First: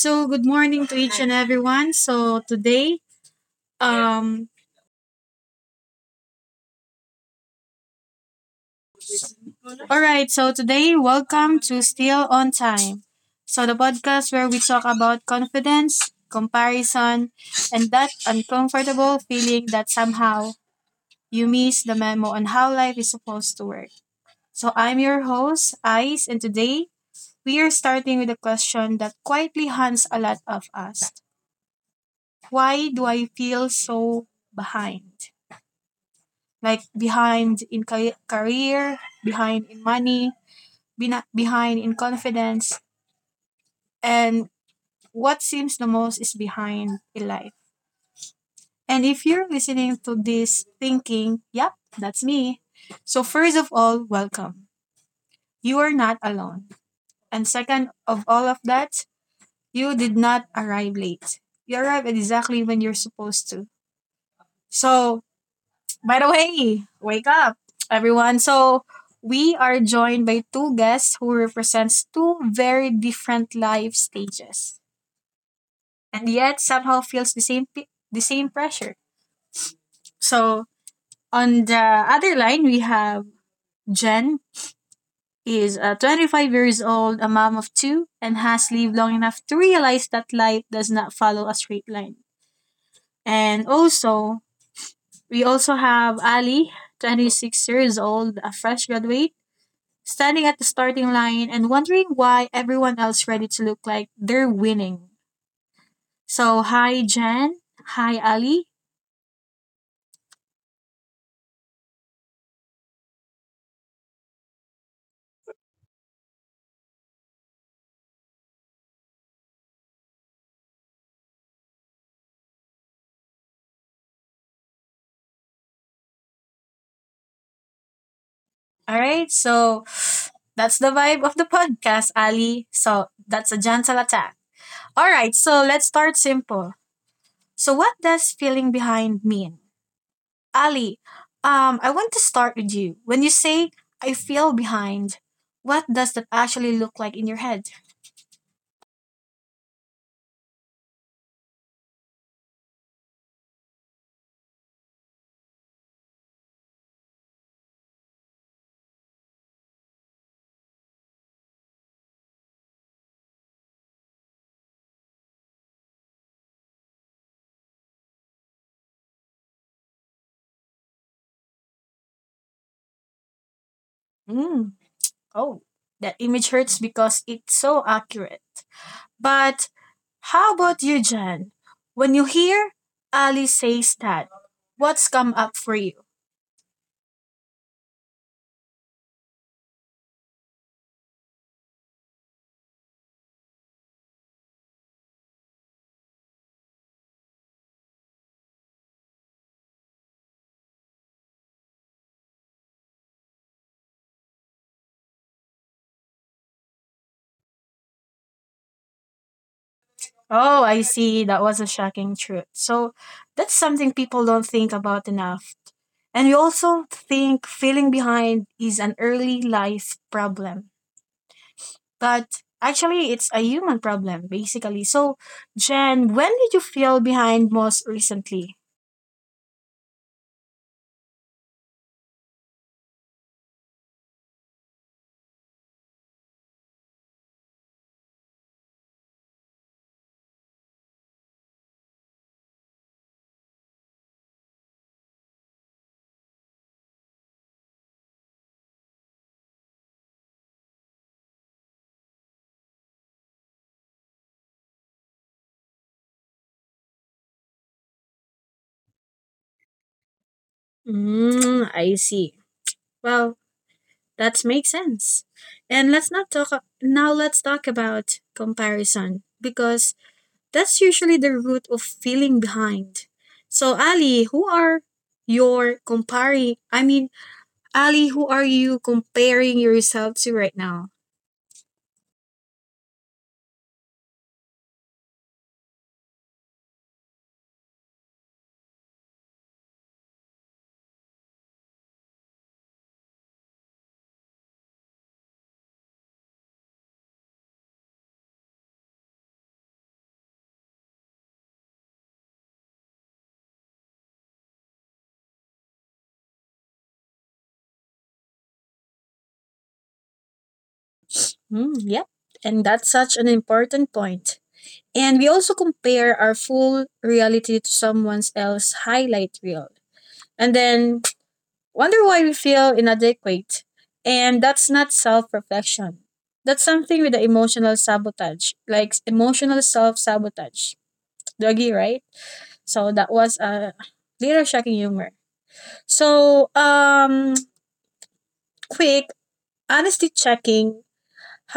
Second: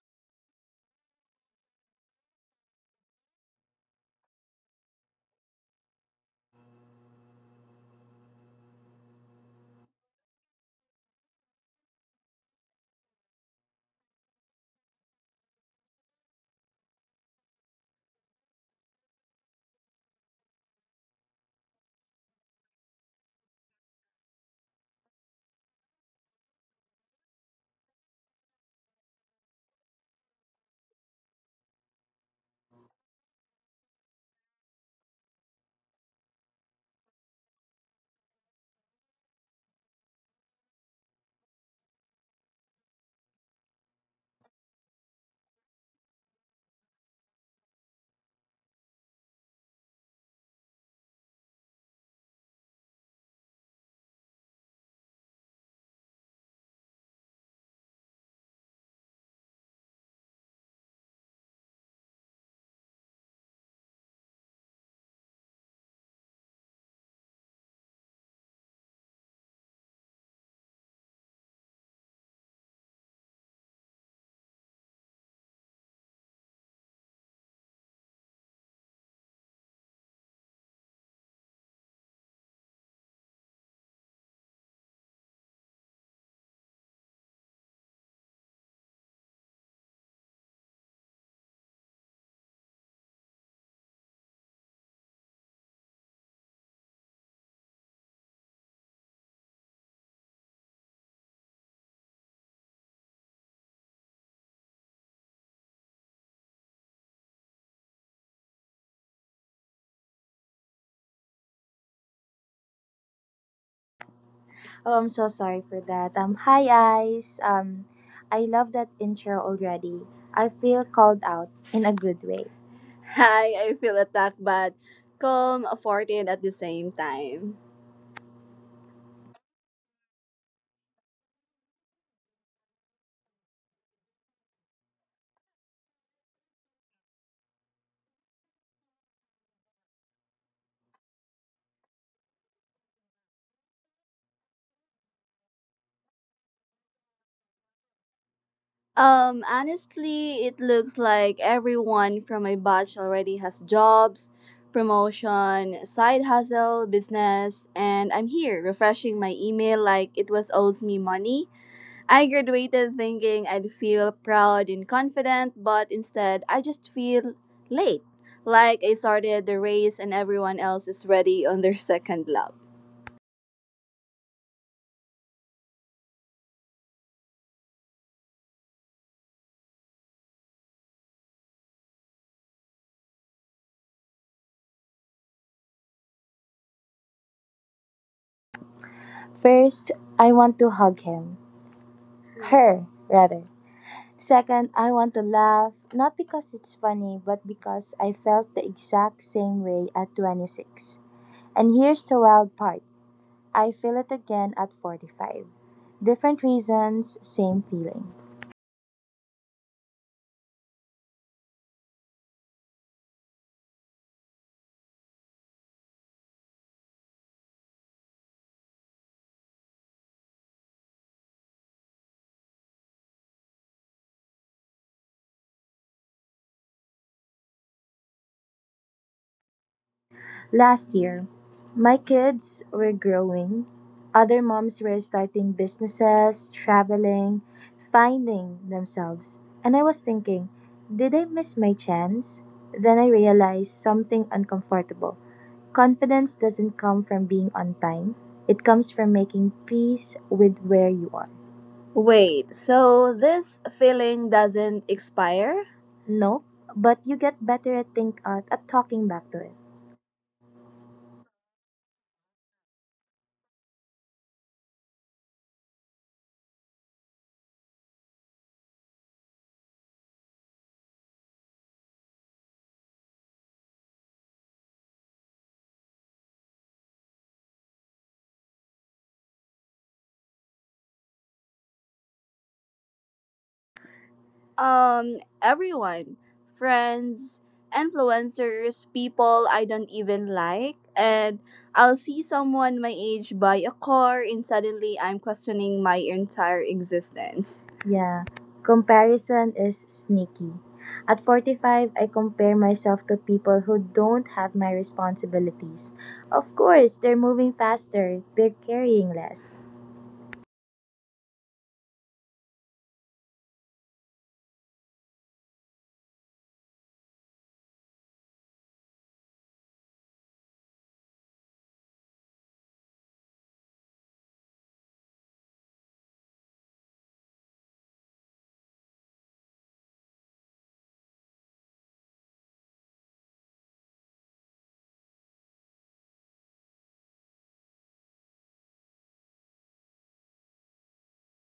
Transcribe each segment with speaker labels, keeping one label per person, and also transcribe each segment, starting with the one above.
Speaker 1: so good morning to each and everyone. So today, um, all right, so today, welcome to Still on Time. So the podcast where we talk about confidence, comparison, and that uncomfortable feeling that somehow you miss the memo on how life is supposed to work. So I'm your host, Ice, and today we are starting with a question that quietly haunts a lot of us. Why do I feel so behind? Like behind in career, behind in money, behind in confidence, and what seems the most is behind in life. And if you're listening to this thinking, yep, that's me. So, first of all, welcome. You are not alone. And second of all of that, you did not arrive late. You arrived exactly when you're supposed to. So, by the way, wake up, everyone. So we are joined by two guests who represents two very different life stages, and yet somehow feels the same the same pressure. So on the other line, we have Jen is 25 years old, a mom of two, and has lived long enough to realize that life does not follow a straight line. And also, we also have Ali, 26 years old, a fresh graduate standing at the starting line and wondering why everyone else ready to look like they're winning. So, hi, Jan. Hi, Ali.
Speaker 2: Oh, I'm so sorry for that. Hi, guys. I love that intro already. I feel called out in a good way. Hi, I feel attacked but calm, afforded at the same time.
Speaker 1: All right. So, that's the vibe of the podcast, Ali. So, that's a gentle attack. All right. So, let's start simple. So, what does feeling behind mean? Ali, I want to start with you. When you say, I feel behind, what does that actually look like in your head?
Speaker 2: Honestly, it looks like everyone from my batch already has jobs, promotion, side hustle, business, and I'm here refreshing my email like it was owes me money. I graduated thinking I'd feel proud and confident, but instead I just feel late. Like I started the race and everyone else is ready on their second lap.
Speaker 1: Mm. Oh, that image hurts because it's so accurate. But how about you, Jan? When you hear Ali says that, what's come up for you?
Speaker 2: First, I want to hug him. Her, rather. Second, I want to laugh, not because it's funny, but because I felt the exact same way at 26. And here's the wild part, I feel it again at 45. Different reasons, same feeling.
Speaker 1: Oh, I see. That was a shocking truth. So that's something people don't think about enough. And we also think feeling behind is an early life problem. But actually, it's a human problem, basically. So, Jen, when did you feel behind most recently?
Speaker 2: Last year, my kids were growing. Other moms were starting businesses, traveling, finding themselves. And I was thinking, did I miss my chance? Then I realized something uncomfortable. Confidence doesn't come from being on time, it comes from making peace with where you are. Wait, so this feeling doesn't expire? No, but you get better at at talking back to it.
Speaker 1: Mm, I see. Well, that makes sense. And let's not talk a- now let's talk about comparison because that's usually the root of feeling behind. So Ali, who are your comparing I mean Ali, who are you comparing yourself to right now?
Speaker 2: Everyone, friends, influencers, people I don't even like, and I'll see someone my age buy a car, and suddenly I'm questioning my entire existence. Yeah, comparison is sneaky. At 45, I compare myself to people who don't have my responsibilities. Of course, they're moving faster, they're carrying less.
Speaker 1: Mm, yep. And that's such an important point. And we also compare our full reality to someone else's highlight reel. And then wonder why we feel inadequate. And that's not self reflection. That's something with the emotional sabotage, like emotional self sabotage. Doggy, right? So that was a little shocking humor. So, quick honesty checking.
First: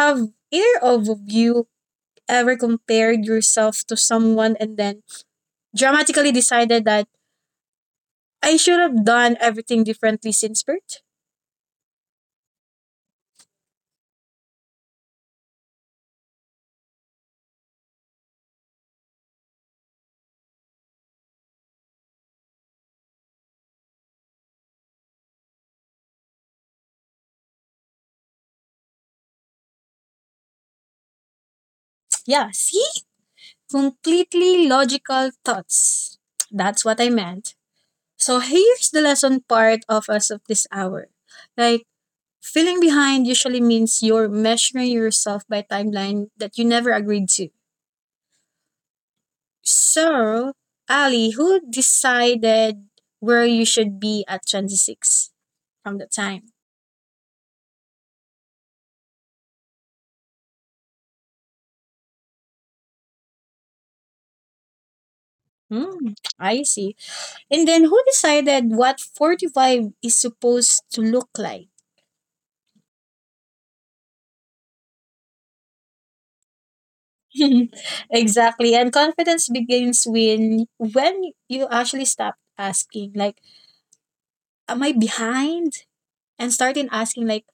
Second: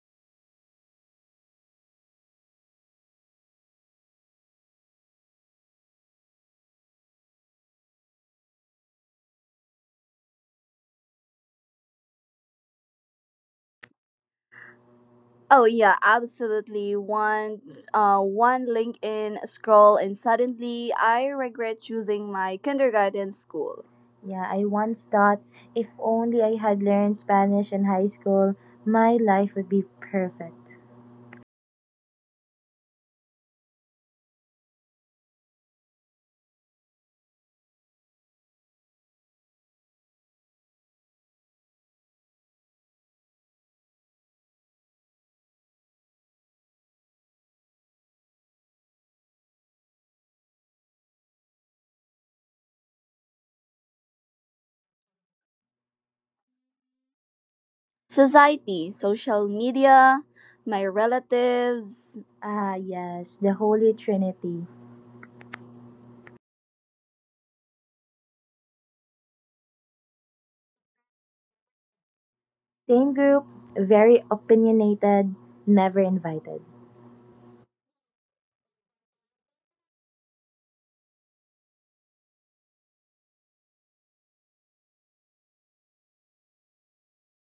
Speaker 1: Have either of you ever compared yourself to someone and then dramatically decided that I should have done everything differently since birth?
Speaker 2: Oh yeah, absolutely. Once One LinkedIn scroll and suddenly I regret choosing my kindergarten school. Yeah, I once thought if only I had learned Spanish in high school, my life would be perfect.
Speaker 1: Yeah, see? Completely logical thoughts. That's what I meant. So here's the lesson part of us of this hour. Like feeling behind usually means you're measuring yourself by timeline that you never agreed to. So, Ali, who decided where you should be at 26 from the time?
Speaker 2: Society, social media, my relatives. Ah, yes, the Holy Trinity.
Speaker 1: Hmm, I see. And then who decided what 45 is supposed to look like?
Speaker 2: Same group, very opinionated, never invited.
Speaker 1: Exactly. And confidence begins when you actually stop asking like am I behind and starting asking like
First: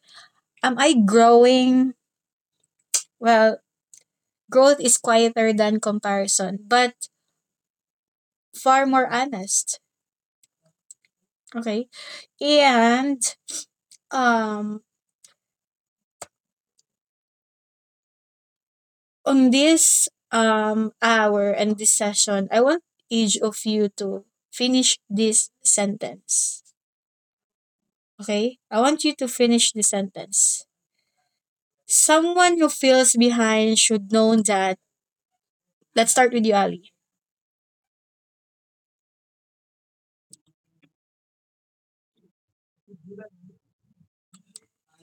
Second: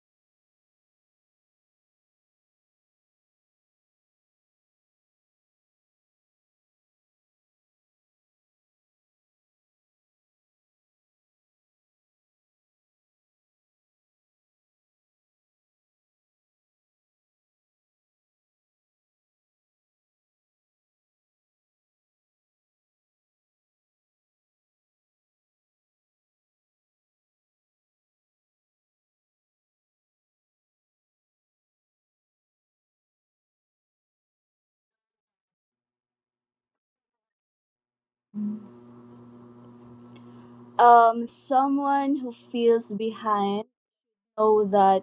Speaker 1: am I growing? Well, growth is quieter than comparison, but far more honest. Okay? And um on this hour and this session, I want each of you to finish this sentence. Okay? I want you to finish the sentence. Someone who feels behind should know that. Let's start with you, Ali.
Speaker 2: Someone who feels behind. Know that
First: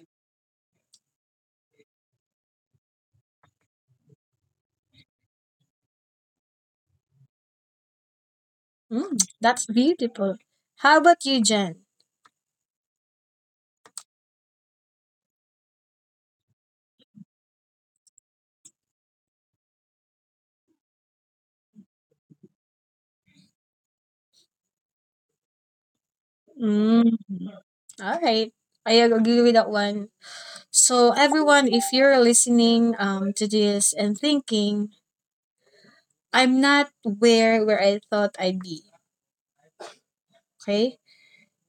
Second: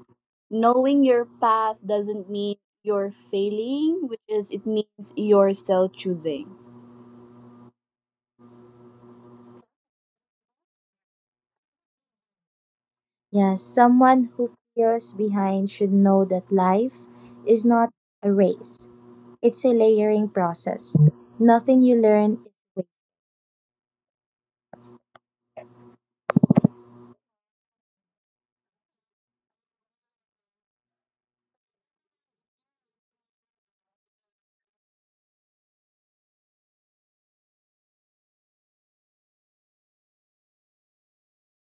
Speaker 2: knowing your path doesn't mean you're failing, which is it means you're still choosing.
Speaker 1: Mm, that's beautiful. How about you, Jen?
Speaker 2: Yes, someone who feels behind should know that life is not a race, it's a layering process. Nothing you learn is.
Speaker 1: Mm, all right. I agree with that one. So, everyone, if you're listening to this and thinking, I'm not where I thought I'd be, okay?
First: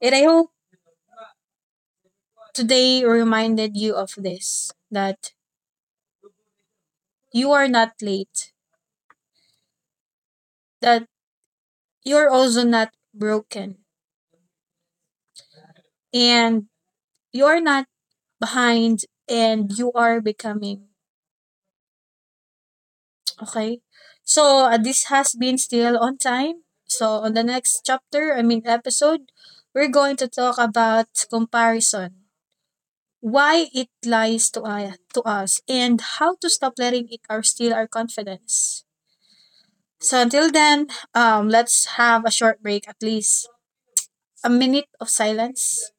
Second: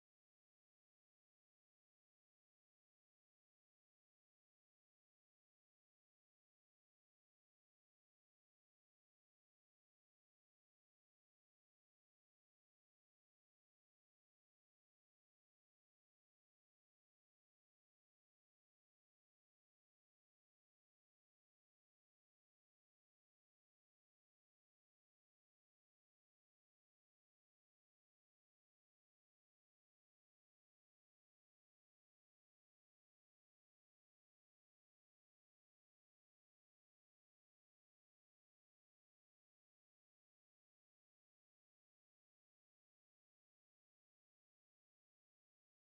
Speaker 1: And I hope today reminded you of this that you are not late, that you're also not broken, and you are not behind and you are becoming. Okay? So, this has been still on time. So, on the next chapter, I mean episode, we're going to talk about comparison, why it lies to us, and how to stop letting it or steal our confidence. So, until then, let's have a short break, at least a minute of silence.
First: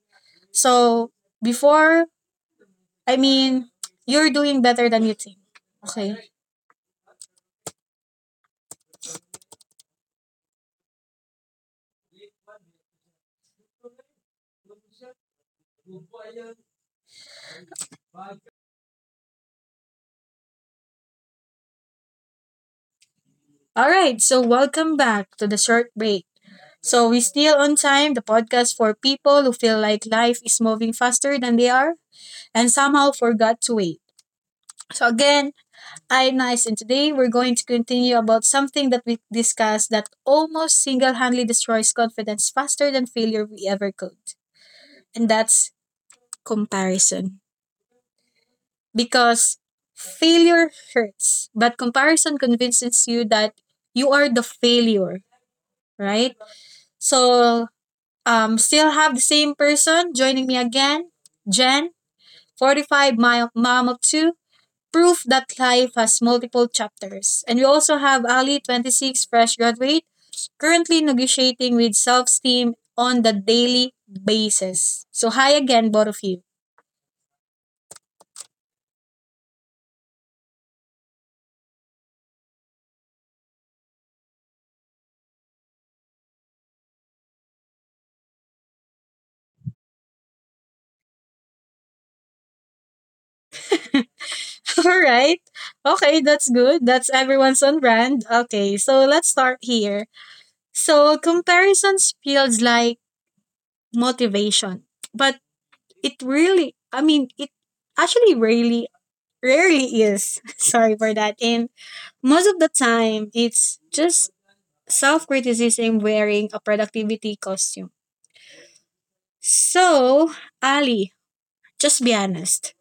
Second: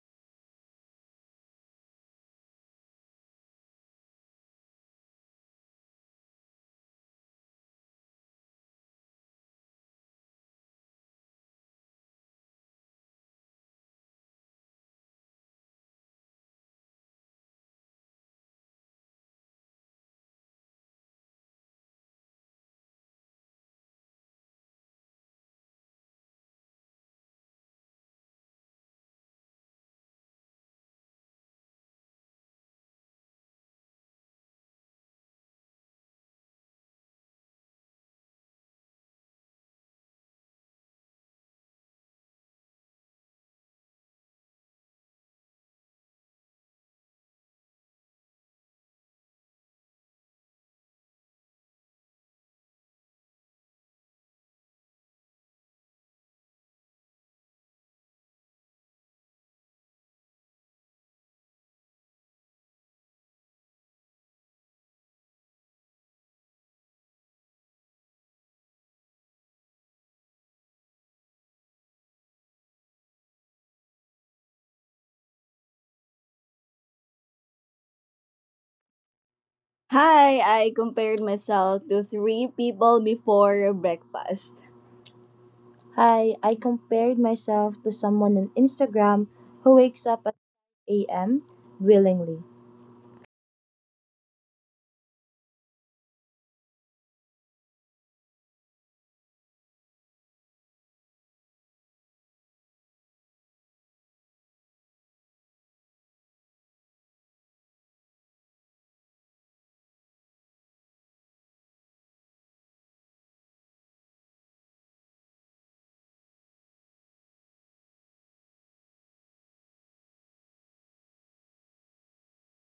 Speaker 1: So, before, I mean, you're doing better than you think. Okay? All right, so welcome back to the short break. So we still on time, the podcast for people who feel like life is moving faster than they are and somehow forgot to wait. So again, I'm Nice and today we're going to continue about something that we discussed that almost single-handedly destroys confidence faster than failure we ever could. And that's comparison. Because failure hurts, but comparison convinces you that you are the failure, right? So still have the same person joining me again, Jen, 45, my mom of two, proof that life has multiple chapters. And we also have Ali, 26, fresh graduate, currently negotiating with self esteem on the daily basis. So, hi again, both of you.
Speaker 2: Hi, I compared myself to three people before breakfast. Hi, I compared myself to someone on Instagram who wakes up at 8 a.m. willingly.
Speaker 1: All right. Okay, that's good. That's everyone's on brand. Okay, so let's start here. So, comparisons feels like motivation, but it actually really, rarely is sorry for that and most of the time it's just self-criticism wearing a productivity costume. So Ali, just be honest,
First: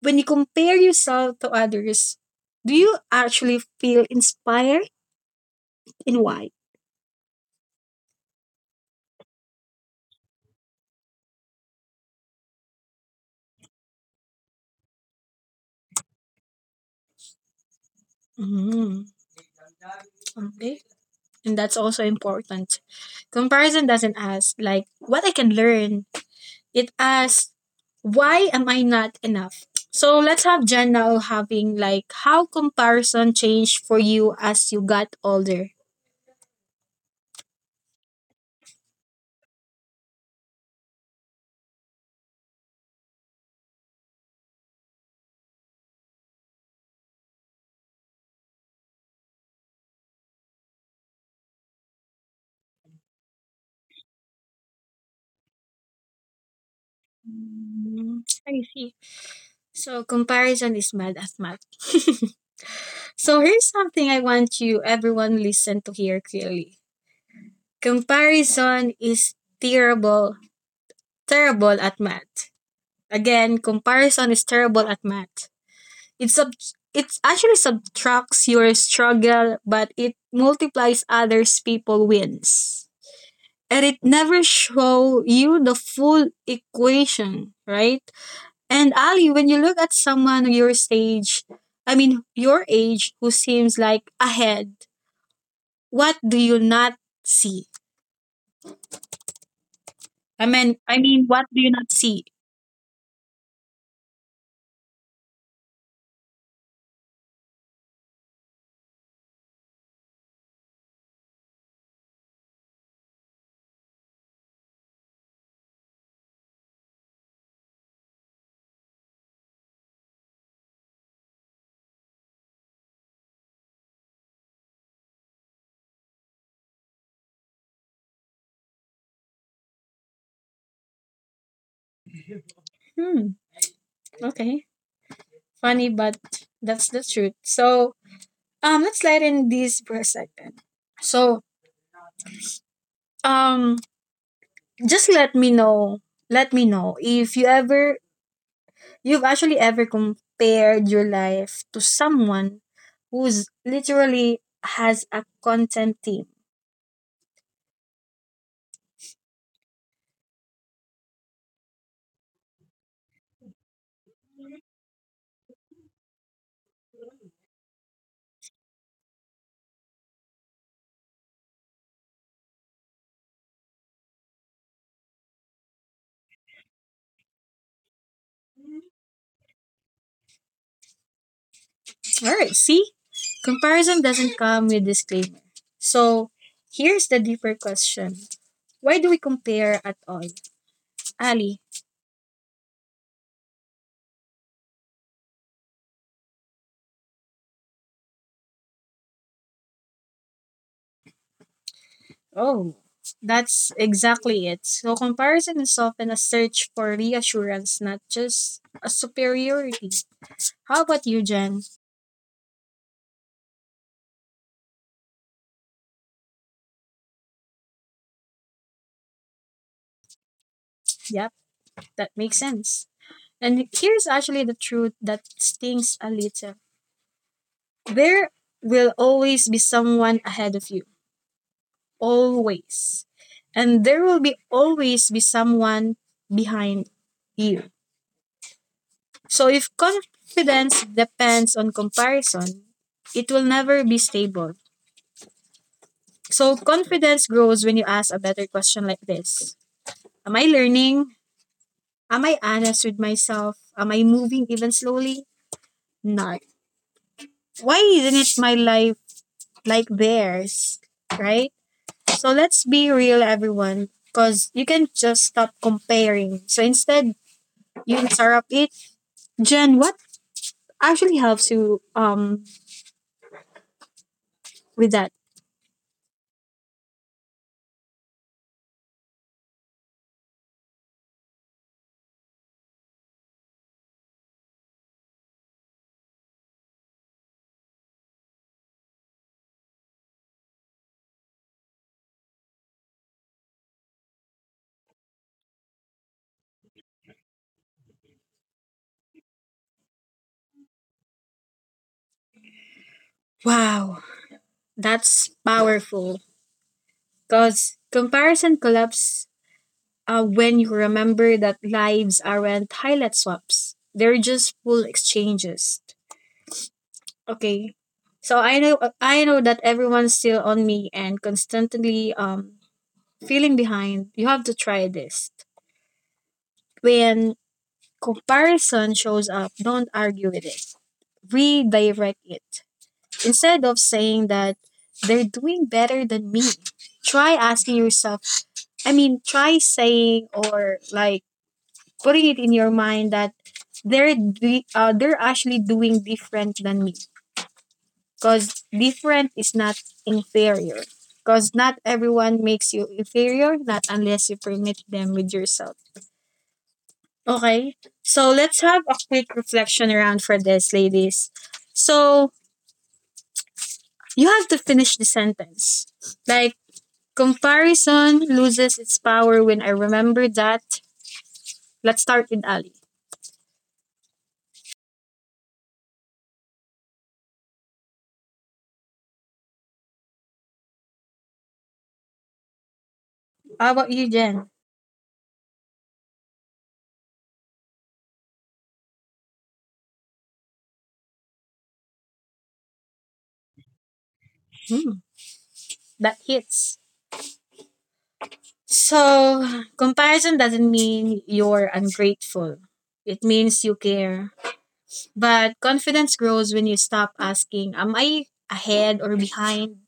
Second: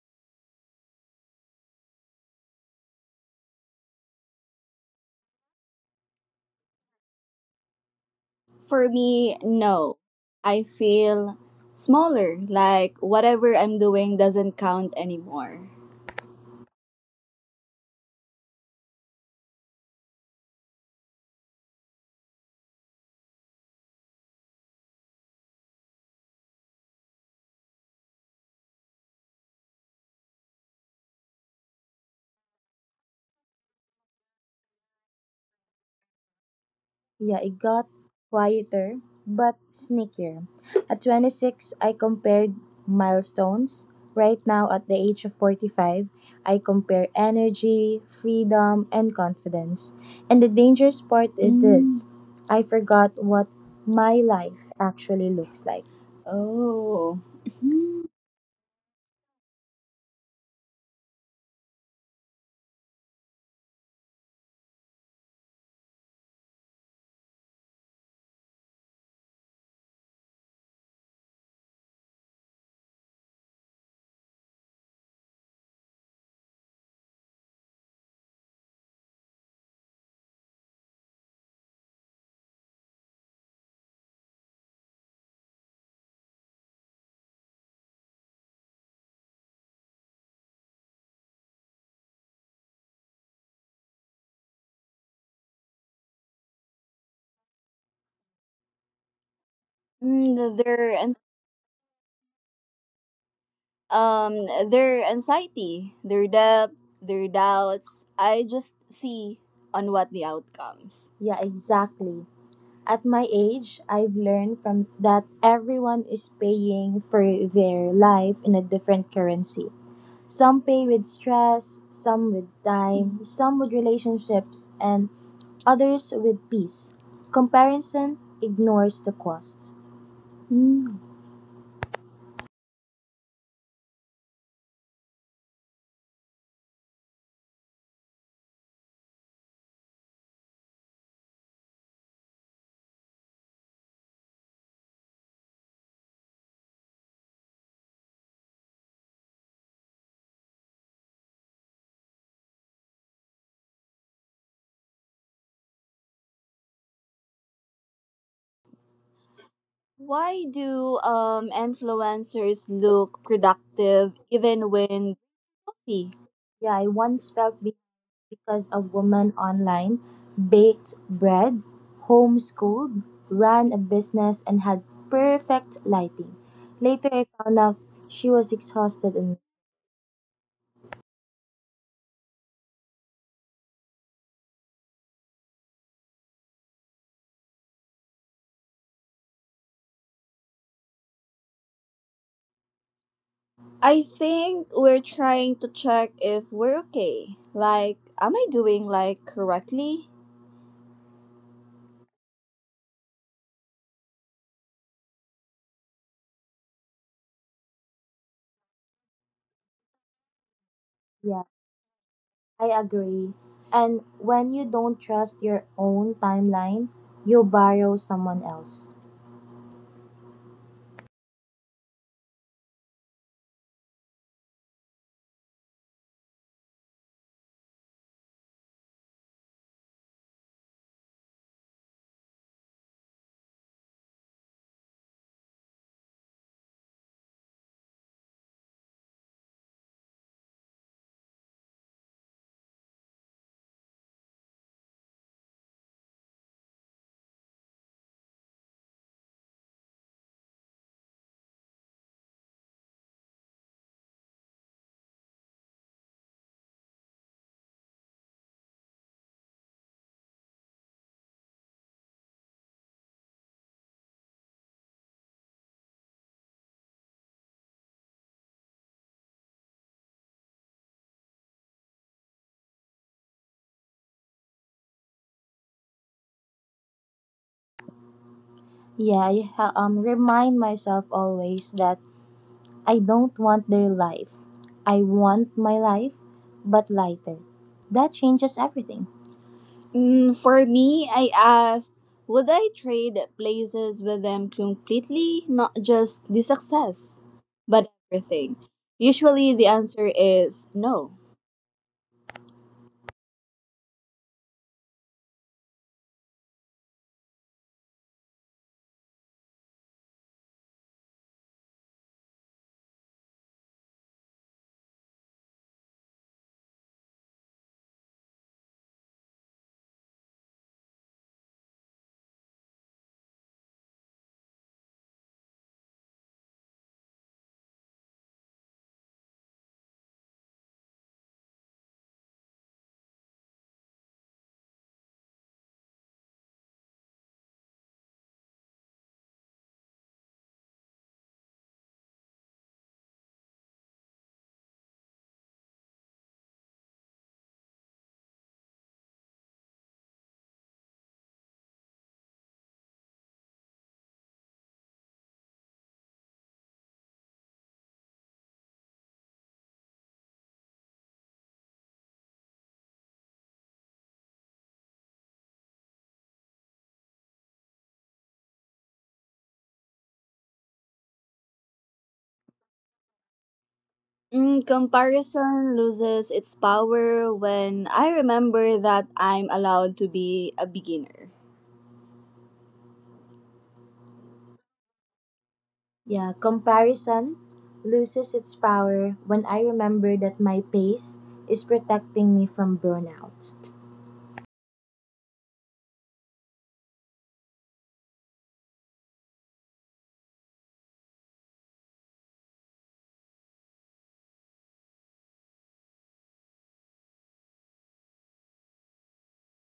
Speaker 1: when you compare yourself to others, do you actually feel inspired and why?
Speaker 2: For me, no. I feel smaller, like whatever I'm doing doesn't count anymore.
Speaker 1: Mm, okay. And that's also important. Comparison doesn't ask like what I can learn. It asks, why am I not enough? So let's have Jen now having like how comparison changed for you as you got older.
Speaker 2: Yeah, it got quieter, but sneakier. At 26, I compared milestones. Right now, at the age of 45, I compare energy, freedom, and confidence. And the dangerous part is this, I forgot what my life actually looks like. Oh.
Speaker 1: Mm, I see. So comparison is mad at math. So here's something I want you everyone listen to hear clearly. Comparison is terrible, terrible at math. Again, comparison is terrible at math. It sub it actually subtracts your struggle, but it multiplies others people wins. And it never show you the full equation, right? And Ali, when you look at someone your stage, I mean your age who seems like ahead, what do you not see?
Speaker 2: Mm,
Speaker 1: I
Speaker 2: th-
Speaker 1: mean
Speaker 2: there
Speaker 1: I
Speaker 2: are
Speaker 1: mean what do you not see?
Speaker 2: um their anxiety, their doubt, their doubts. I just see on what the outcomes. Yeah, exactly. At my age, I've learned from that everyone is paying for their life in a different currency. Some pay with stress, some with time, some with relationships, and others with peace. Comparison ignores the cost.
Speaker 1: Hmm. Okay. Funny but that's the truth. So let's slide in this for a second. So um just let me know if you ever you've actually ever compared your life to someone who's literally has a content team.
Speaker 2: Why do influencers look productive even when healthy? Yeah, I once felt be- because a woman online baked bread, homeschooled, ran a business, and had perfect lighting. Later, I found out she was exhausted and
Speaker 1: All right, see, comparison doesn't come with disclaimer. So here's the deeper question, why do we compare at all, Ali?
Speaker 2: I think we're trying to check if we're okay. Like, am I doing like correctly?
Speaker 1: Oh, that's exactly it. So comparison is often a search for reassurance not just a superiority. How about you,
Speaker 2: Yeah.
Speaker 1: Jen?
Speaker 2: I agree. And when you don't trust your own timeline, you borrow someone else.
Speaker 1: Yep, that makes sense. And here's actually the truth that stings a little. There will always be someone ahead of you. Always. And there will be always be someone behind you. So if confidence depends on comparison, it will never be stable. So confidence grows when you ask a better question like this. Am I learning? Am I honest with myself? Am I moving even slowly? Not. Why didn't my life like theirs, right? So let's be real, everyone, because you can just stop comparing. So instead, you interrupt it. Jen, what actually helps you with that?
Speaker 2: Yeah, remind myself always that I don't want their life. I want my life, but lighter. That changes everything. Mm, for me, I asked, would I trade places with them completely? Not just the success, but everything. Usually the answer is no.
Speaker 1: Wow, that's powerful. Because comparison collapse when you remember that lives aren't highlight swaps; they're just full exchanges. Okay, so I know that everyone's still on me and constantly feeling behind, you have to try this. When comparison shows up, don't argue with it. Redirect it. Instead of saying that they're doing better than me, try asking yourself, try saying or like putting it in your mind that they're actually doing different than me because different is not inferior, because not everyone makes you inferior not unless you permit them with yourself. Okay. So let's have a quick reflection around for this, ladies. So you have to finish the sentence. Like comparison loses its power when I remember that. Let's start with Ali.
Speaker 2: Mm, comparison loses its power when I remember that I'm allowed to be a beginner.
Speaker 1: How about you, Jen?
Speaker 2: Yeah, comparison loses its power when I remember that my pace is protecting me from burnout.
Speaker 1: Hmm, that hits. So comparison doesn't mean you're ungrateful. It means you care. But confidence grows when you stop asking, am I ahead or behind?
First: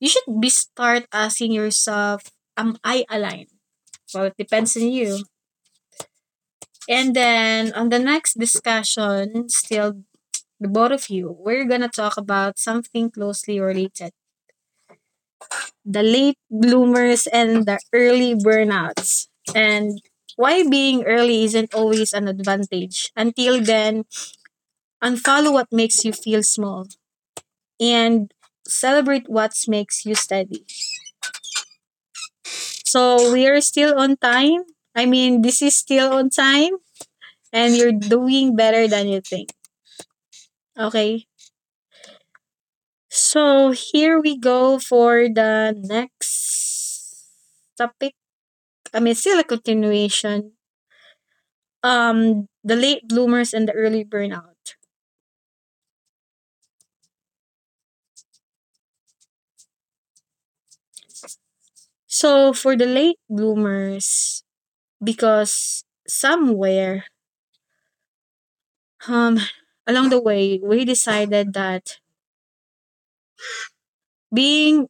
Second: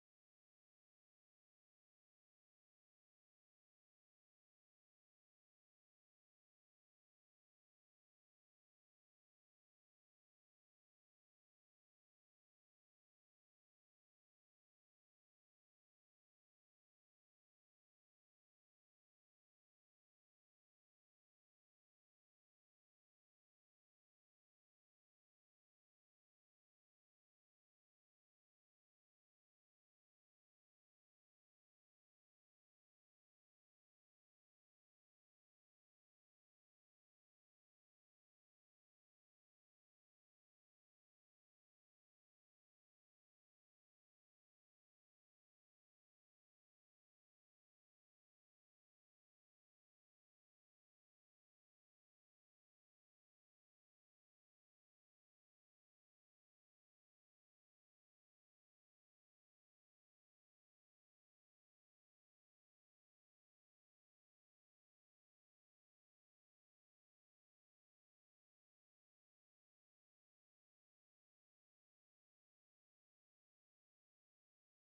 Speaker 1: You should be start asking yourself, am I aligned? Well, it depends on you. And then on the next discussion, still the both of you, we're gonna talk about something closely related. The late bloomers and the early burnouts. And why being early isn't always an advantage. Until then, unfollow what makes you feel small and celebrate what makes you steady. So we are still on time. This is still on time and you're doing better than you think. Okay. So here we go for the next topic. Still a continuation. The late bloomers and the early burnout. So for the late bloomers, because somewhere um along the way we decided that being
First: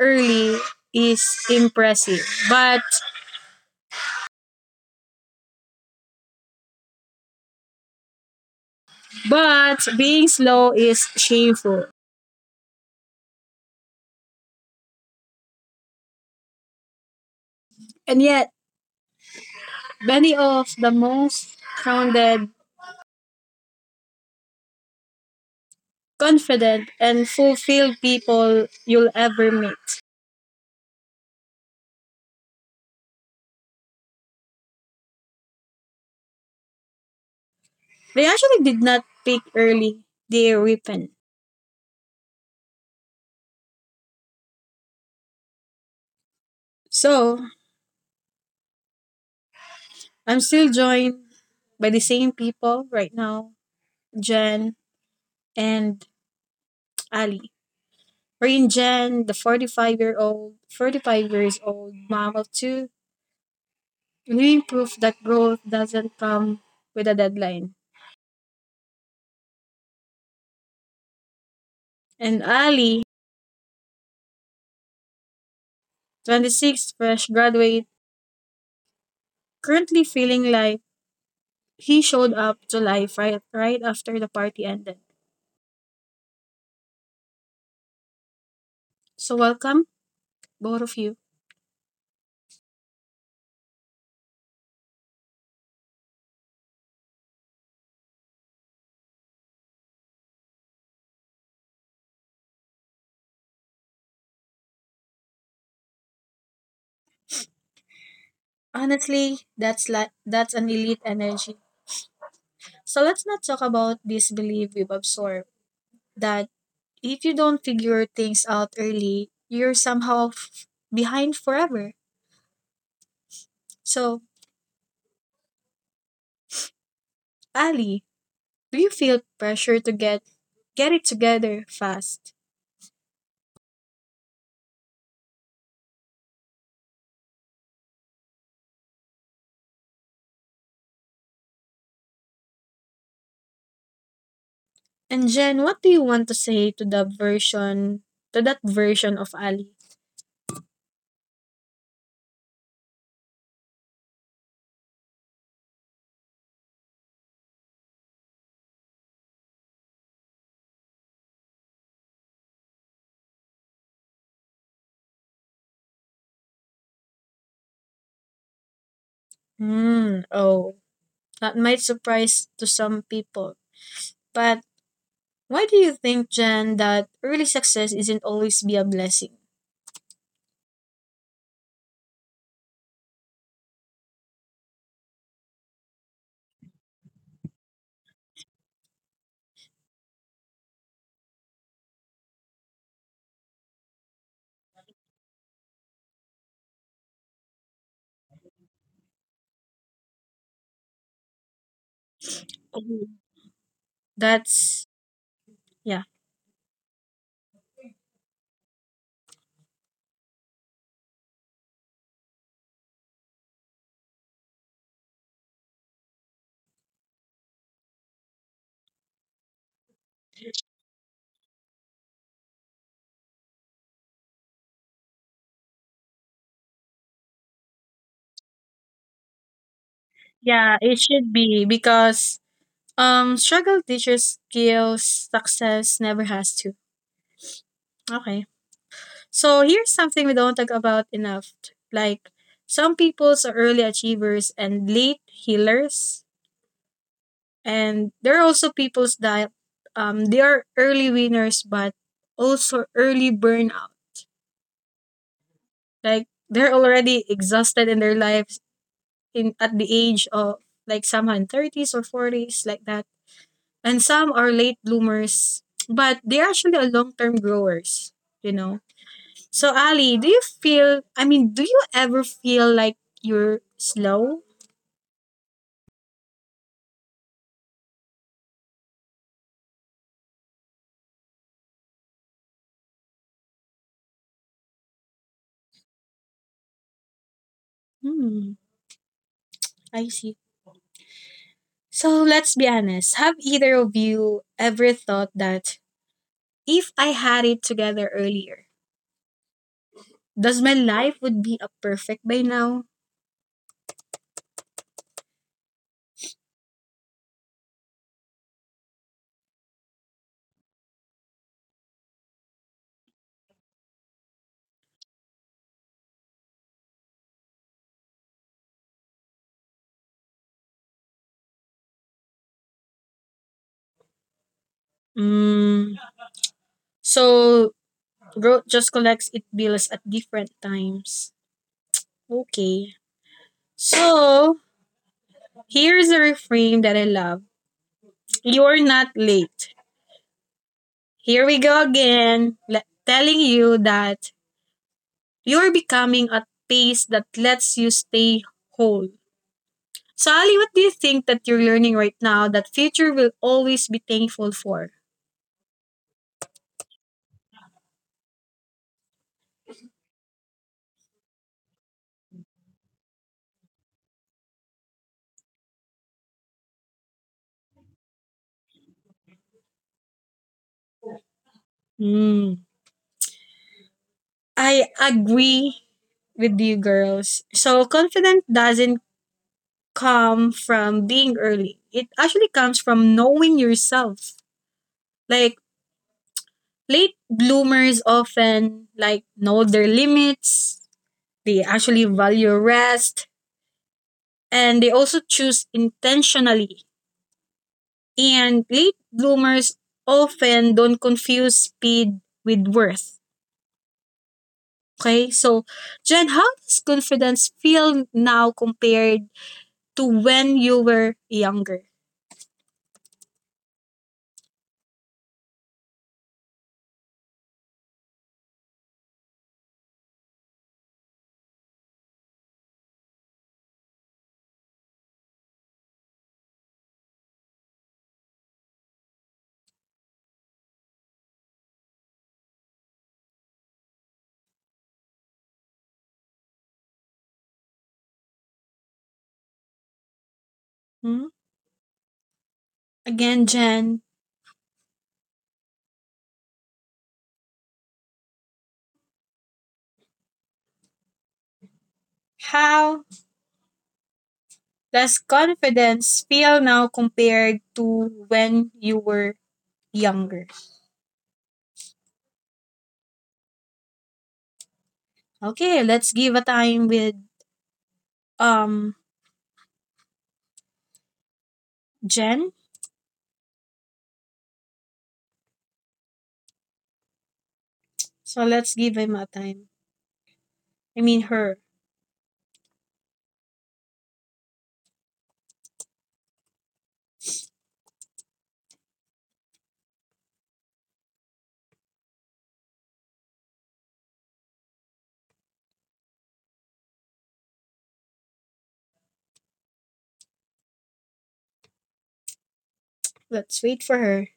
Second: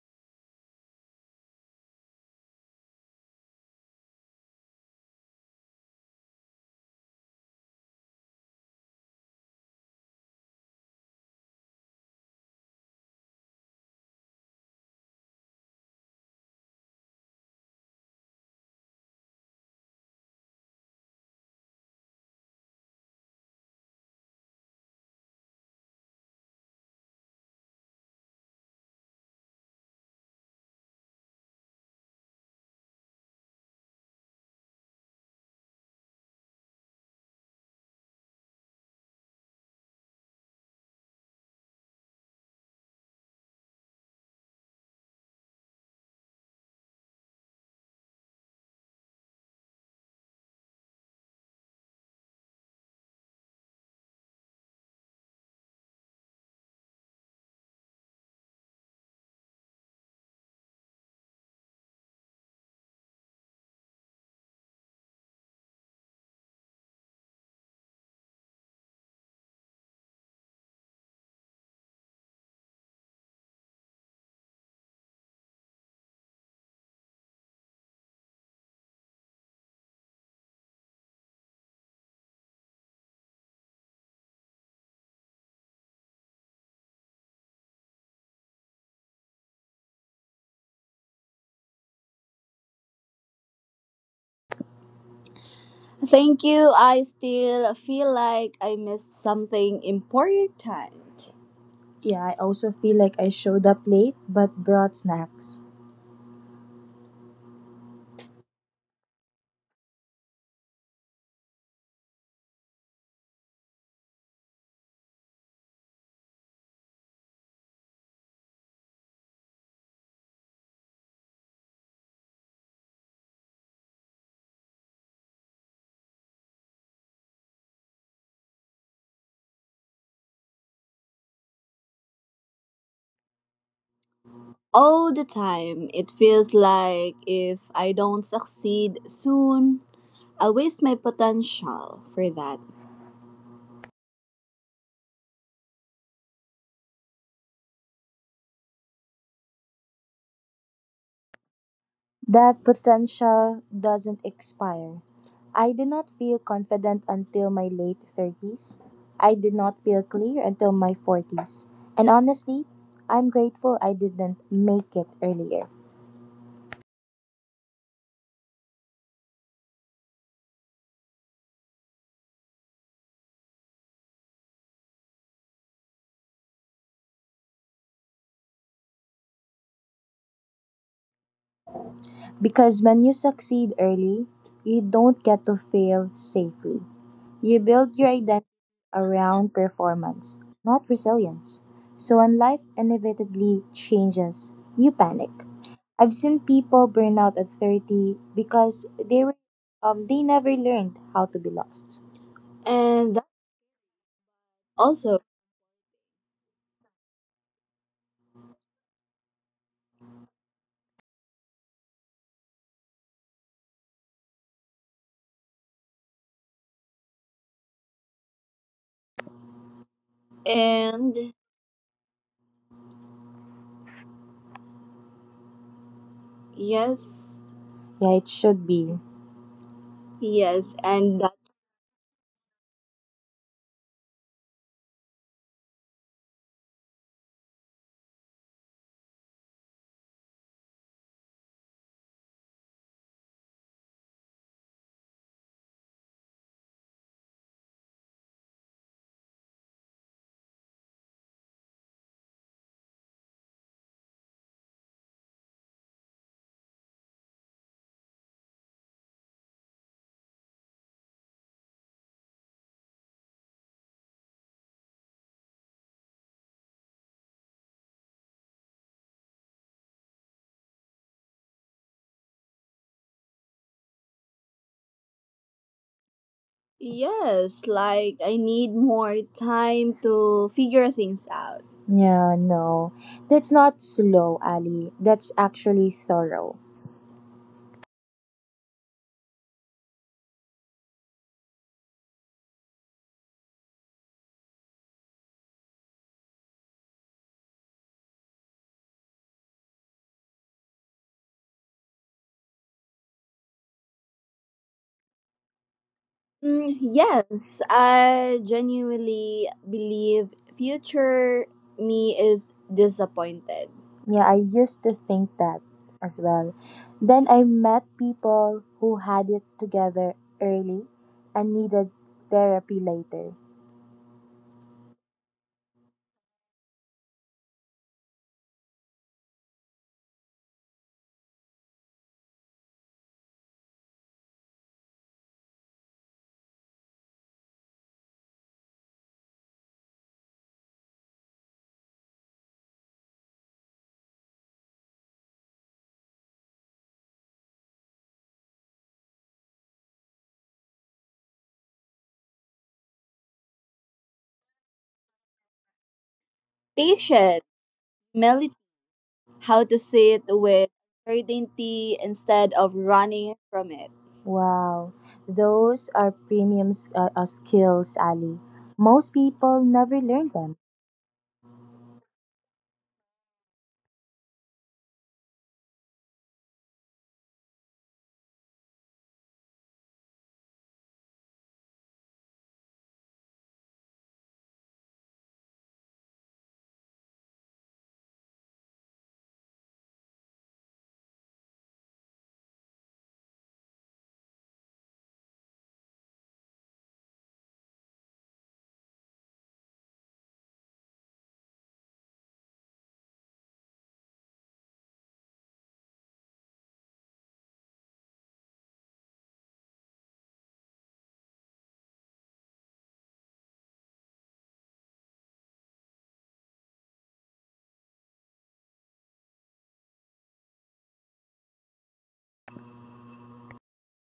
Speaker 1: early is impressive, but being slow is shameful. And yet, many of the most grounded, confident, and fulfilled people you'll ever meet, they actually did not pick early, they repent. So, I'm still joined by the same people right now, Jen and Ali. We're in Jen, the 45-year-old, 45 years old mom of two, living proof that growth doesn't come with a deadline. And Ali, 26, fresh graduate, currently feeling like he showed up to life right after the party ended. So welcome, both of you.
Speaker 2: Thank you. I still feel like I missed something important. Yeah, I also feel like I showed up late but brought snacks.
Speaker 1: Honestly, that's an elite energy. So let's not talk about this belief we've absorbed that if you don't figure things out early, you're somehow behind forever. So, Ali, do you feel pressure to get it together fast?
Speaker 2: All the time, it feels like if I don't succeed soon, I'll waste my potential for that.
Speaker 1: And Jen, what do you want to say to the version to that version of Ali?
Speaker 2: That potential doesn't expire. I did not feel confident until my late 30s. I did not feel clear until my 40s. And honestly, I'm grateful I didn't make it earlier.
Speaker 1: Hmm, oh. That might surprise to some people. But why do you think, Jen, that early success isn't always be a blessing?
Speaker 2: Because when you succeed early, you don't get to fail safely. You build your identity around performance, not resilience. So when life inevitably changes, you panic. I've seen people burn out at 30 because they never learned how to be lost.
Speaker 1: Mhm.
Speaker 2: And that
Speaker 1: That's
Speaker 2: also.
Speaker 1: yeah.
Speaker 2: And yes, yeah, it should be.
Speaker 1: Yeah, it
Speaker 2: Yes,
Speaker 1: should
Speaker 2: and
Speaker 1: be
Speaker 2: that
Speaker 1: because struggle teaches skills, success never has to. Okay. So here's something we don't talk about enough. Like some people's are early achievers and late healers. And there are also peoples that they are early winners but also early burnout. Like they're already exhausted in their lives in at the age of like somehow in thirties or forties like that. And some are late bloomers, but they're actually a long term growers, you know. So Ali, do you feel do you ever feel like you're slow?
Speaker 2: yes, like I need more time to figure things out. Yeah, no. That's not slow, Ali. That's actually thorough.
Speaker 1: Hmm, I see. So let's be honest. Have either of you ever thought that if I had it together earlier, does my life would be a perfect by now?
Speaker 2: Mm, yes, I genuinely believe future me is disappointed. Yeah, I used to think that as well. Then I met people who had it together early and needed therapy later.
Speaker 1: Mm. So growth just collects it bills at different times. Okay. So here's a reframe that I love. You're not late. Here we go again, telling you that you're becoming a pace that lets you stay whole. Sally, what do you think that you're learning right now that future will always be thankful for?
Speaker 2: Patient, how to see it with certainty instead of running from it. Wow, those are premium skills, Ali. Most people never learn them.
Speaker 1: Hmm. I agree with you girls. So confidence doesn't come from being early. It actually comes from knowing yourself. Like late bloomers often like know their limits. They actually value rest and they also choose intentionally. And late bloomers often don't confuse speed with worth. Okay? So Jen, how does confidence feel now compared to when you were younger? Hmm? Again, Jen, how does confidence feel now compared to when you were younger? Okay, let's give a time with um Jen. So let's give him a time. I mean her. Let's wait for her.